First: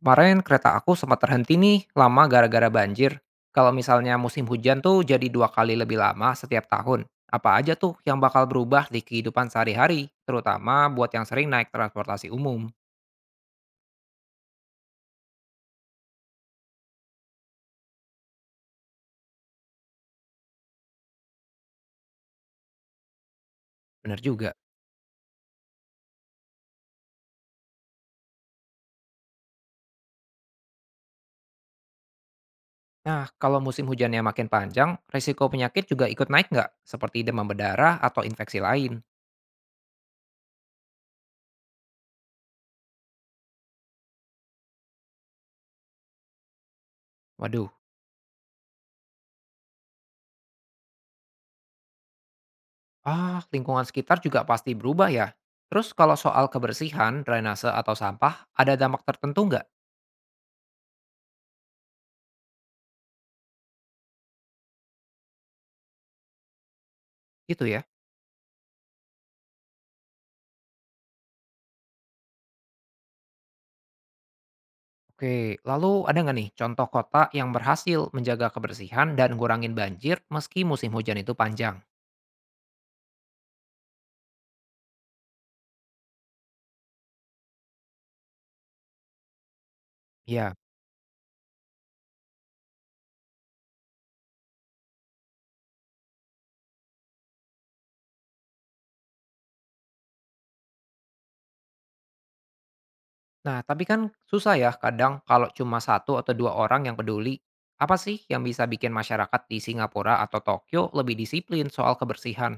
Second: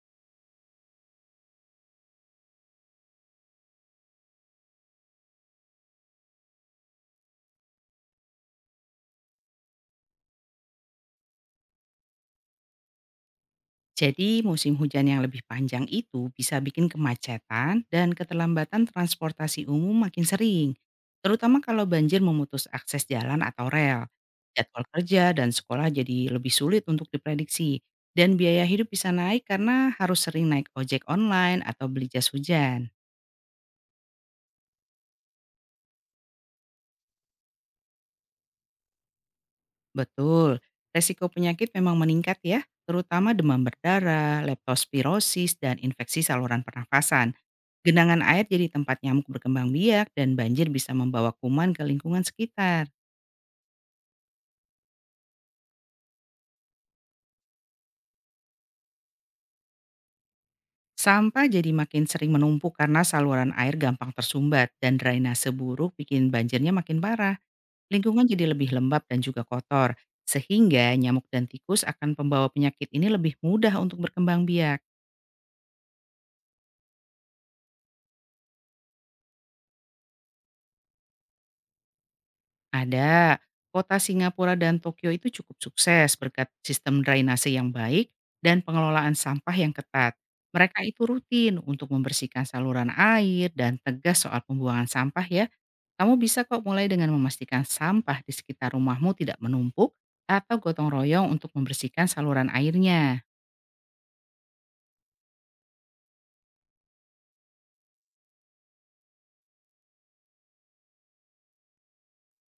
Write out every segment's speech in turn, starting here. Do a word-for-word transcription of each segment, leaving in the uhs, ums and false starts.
Kemarin kereta aku sempat terhenti nih lama gara-gara banjir. Kalau misalnya musim hujan tuh jadi dua kali lebih lama setiap tahun. Apa aja tuh yang bakal berubah di kehidupan sehari-hari, terutama buat yang sering naik transportasi umum. Jadi musim hujan yang lebih panjang itu bisa bikin kemacetan dan keterlambatan transportasi umum makin sering, terutama kalau banjir memutus akses jalan atau rel. Bener juga. Jadwal kerja dan sekolah jadi lebih sulit untuk diprediksi, dan biaya hidup bisa naik karena harus sering naik ojek online atau beli jas hujan. Nah, kalau musim hujannya makin panjang, risiko penyakit juga ikut naik nggak? Seperti demam berdarah atau infeksi lain. Betul, resiko penyakit memang meningkat ya, terutama demam berdarah, leptospirosis, dan infeksi saluran pernafasan. Waduh, Genangan air jadi tempat nyamuk berkembang biak dan banjir bisa membawa kuman ke lingkungan sekitar. ah lingkungan sekitar juga pasti berubah ya. Terus kalau soal kebersihan, drainase atau sampah, ada dampak tertentu nggak? Sampah jadi makin sering menumpuk karena saluran air gampang tersumbat dan drainase buruk bikin banjirnya makin parah. Gitu ya. Lingkungan jadi lebih lembab dan juga kotor, sehingga nyamuk dan tikus akan pembawa penyakit ini lebih mudah untuk berkembang biak. Oke, lalu ada nggak nih contoh kota yang berhasil menjaga kebersihan dan ngurangin banjir meski musim hujan itu panjang? Ada. Kota Singapura dan Tokyo itu cukup sukses berkat sistem drainase yang baik dan pengelolaan sampah yang ketat. Iya. Mereka itu rutin untuk membersihkan saluran air dan tegas soal pembuangan sampah ya. Kamu bisa kok mulai dengan memastikan sampah di sekitar rumahmu tidak menumpuk atau gotong royong untuk membersihkan saluran airnya. Nah, tapi kan susah ya kadang kalau cuma satu atau dua orang yang peduli. Apa sih yang bisa bikin masyarakat di Singapura atau Tokyo lebih disiplin soal kebersihan?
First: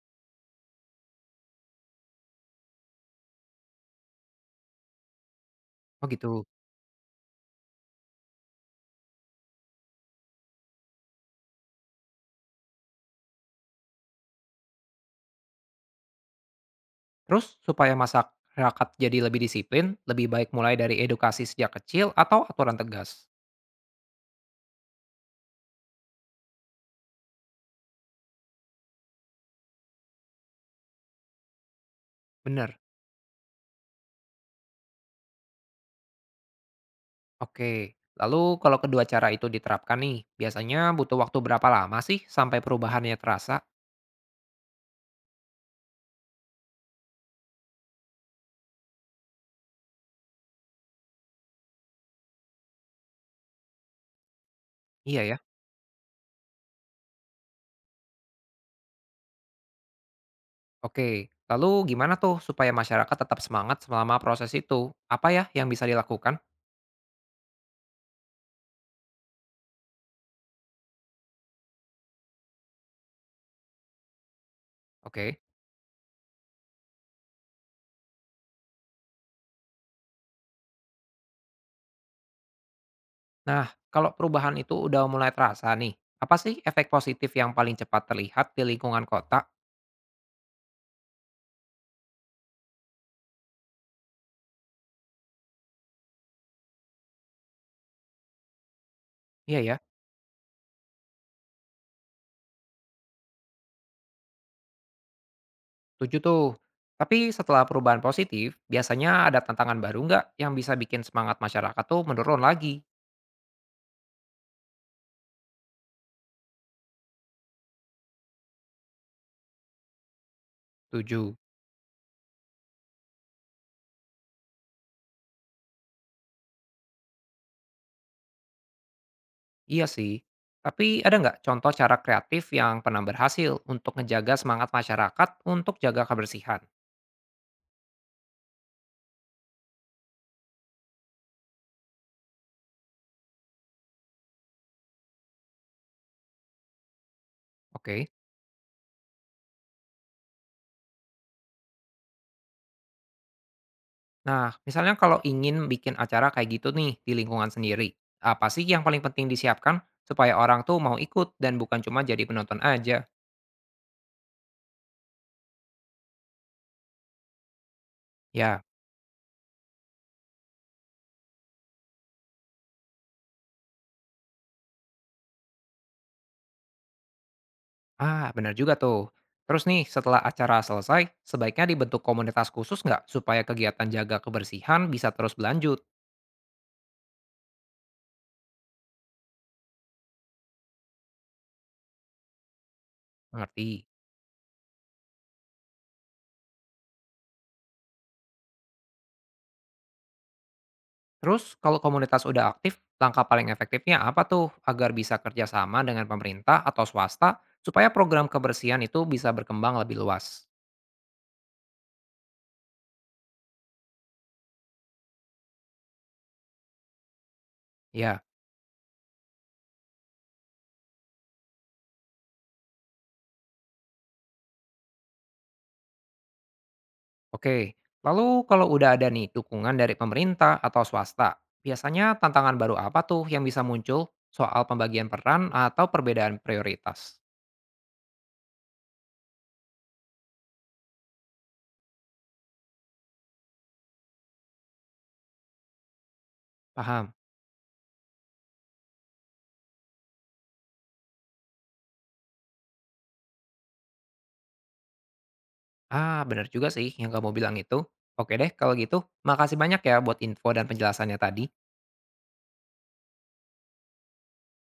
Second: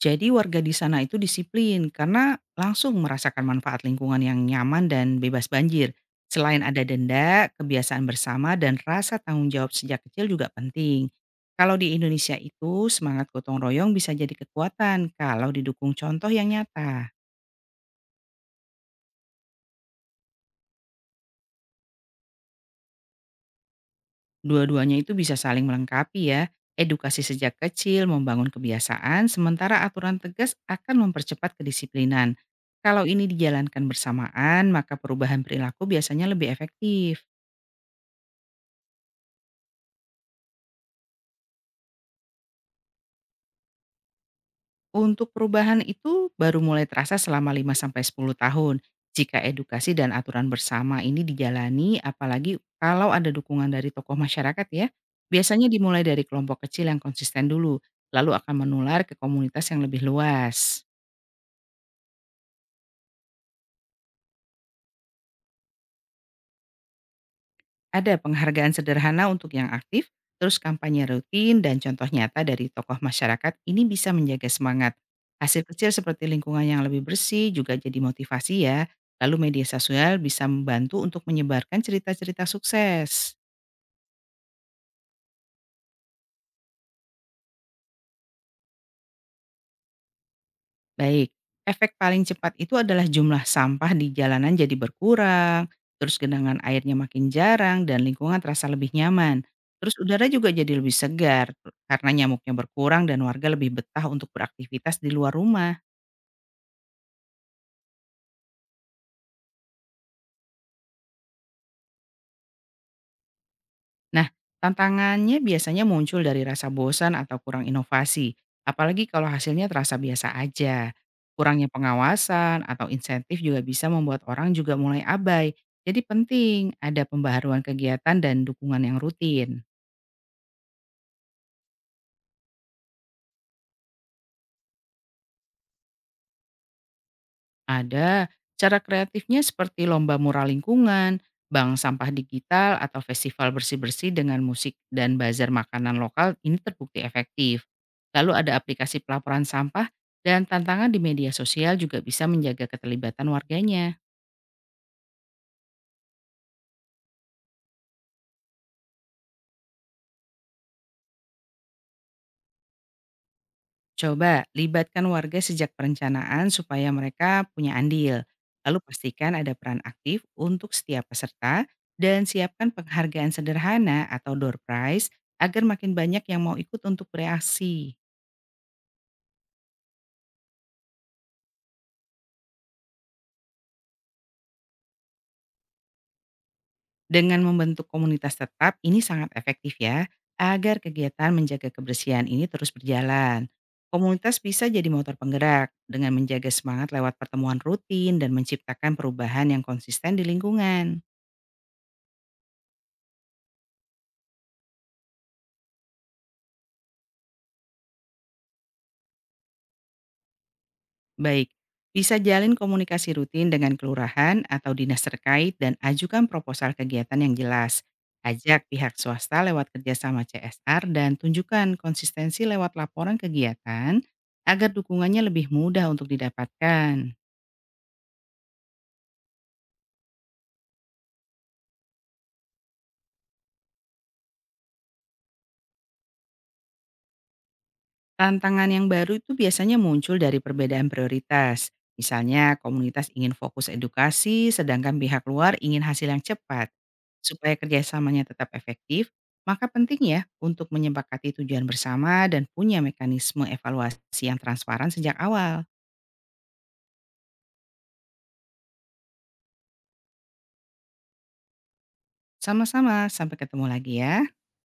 Jadi warga di sana itu disiplin karena langsung merasakan manfaat lingkungan yang nyaman dan bebas banjir. Oh gitu. Selain ada denda, kebiasaan bersama dan rasa tanggung jawab sejak kecil juga penting. Kalau di Indonesia itu semangat gotong royong bisa jadi kekuatan kalau didukung contoh yang nyata. Terus supaya masyarakat jadi lebih disiplin, lebih baik mulai dari edukasi sejak kecil atau aturan tegas? Dua-duanya itu bisa saling melengkapi ya. Edukasi sejak kecil membangun kebiasaan, sementara aturan tegas akan mempercepat kedisiplinan. Bener. Kalau ini dijalankan bersamaan, maka perubahan perilaku biasanya lebih efektif. Oke, lalu kalau kedua cara itu diterapkan nih, biasanya butuh waktu berapa lama sih sampai perubahannya terasa? Untuk perubahan itu baru mulai terasa selama lima sampai sepuluh tahun. Jika edukasi dan aturan bersama ini dijalani, apalagi kalau ada dukungan dari tokoh masyarakat ya, Iya ya. biasanya dimulai dari kelompok kecil yang konsisten dulu, lalu akan menular ke komunitas yang lebih luas. Oke, lalu gimana tuh supaya masyarakat tetap semangat selama proses itu? Apa ya yang bisa dilakukan? Ada penghargaan sederhana untuk yang aktif, terus kampanye rutin dan contoh nyata dari tokoh masyarakat ini bisa menjaga semangat. Oke. Hasil kecil seperti lingkungan yang lebih bersih juga jadi motivasi ya. Lalu media sosial bisa membantu untuk menyebarkan cerita-cerita sukses. Nah, kalau perubahan itu udah mulai terasa nih, apa sih efek positif yang paling cepat terlihat di lingkungan kota? Baik, efek paling cepat itu adalah jumlah sampah di jalanan jadi berkurang, terus genangan airnya makin jarang dan lingkungan terasa lebih nyaman. Iya ya, Terus udara juga jadi lebih segar karena nyamuknya berkurang dan warga lebih betah untuk beraktivitas di luar rumah. setuju tuh. Tapi setelah perubahan positif, biasanya ada tantangan baru nggak yang bisa bikin semangat masyarakat tuh menurun lagi? Nah, tantangannya biasanya muncul dari rasa bosan atau kurang inovasi, apalagi kalau hasilnya terasa biasa aja. Setuju. Kurangnya pengawasan atau insentif juga bisa membuat orang juga mulai abai. Jadi penting ada pembaharuan kegiatan dan dukungan yang rutin. Iya sih. Tapi ada nggak contoh cara kreatif yang pernah berhasil untuk ngejaga semangat masyarakat untuk jaga kebersihan? Ada cara kreatifnya seperti lomba mural lingkungan, bank sampah digital, atau festival bersih-bersih dengan musik dan bazar makanan lokal ini terbukti efektif. Oke. Lalu ada aplikasi pelaporan sampah dan tantangan di media sosial juga bisa menjaga keterlibatan warganya. Nah, misalnya kalau ingin bikin acara kayak gitu nih di lingkungan sendiri, apa sih yang paling penting disiapkan supaya orang tuh mau ikut dan bukan cuma jadi penonton aja? Coba libatkan warga sejak perencanaan supaya mereka punya andil. Ya, Lalu pastikan ada peran aktif untuk setiap peserta dan siapkan penghargaan sederhana atau door prize agar makin banyak yang mau ikut untuk bereaksi. ah benar juga tuh. Terus nih, setelah acara selesai, sebaiknya dibentuk komunitas khusus nggak supaya kegiatan jaga kebersihan bisa terus berlanjut? Dengan membentuk komunitas tetap ini sangat efektif ya, agar kegiatan menjaga kebersihan ini terus berjalan. Mengerti. Komunitas bisa jadi motor penggerak dengan menjaga semangat lewat pertemuan rutin dan menciptakan perubahan yang konsisten di lingkungan. Terus kalau komunitas udah aktif, langkah paling efektifnya apa tuh agar bisa kerjasama dengan pemerintah atau swasta supaya program kebersihan itu bisa berkembang lebih luas? Baik, bisa jalin komunikasi rutin dengan kelurahan atau dinas terkait dan ajukan proposal kegiatan yang jelas. Ya, Ajak pihak swasta lewat kerjasama C S R dan tunjukkan konsistensi lewat laporan kegiatan agar dukungannya lebih mudah untuk didapatkan. oke. Lalu kalau udah ada nih dukungan dari pemerintah atau swasta, biasanya tantangan baru apa tuh yang bisa muncul soal pembagian peran atau perbedaan prioritas? Tantangan yang baru itu biasanya muncul dari perbedaan prioritas. Misalnya komunitas ingin fokus edukasi, sedangkan pihak luar ingin hasil yang cepat. Paham? Supaya kerjasamanya tetap efektif, maka penting ya untuk menyepakati tujuan bersama dan punya mekanisme evaluasi yang transparan sejak awal. Ah, bener juga sih yang kamu bilang itu. Oke deh, kalau gitu, makasih banyak ya buat info dan penjelasannya tadi. Sama-sama, sampai ketemu lagi ya.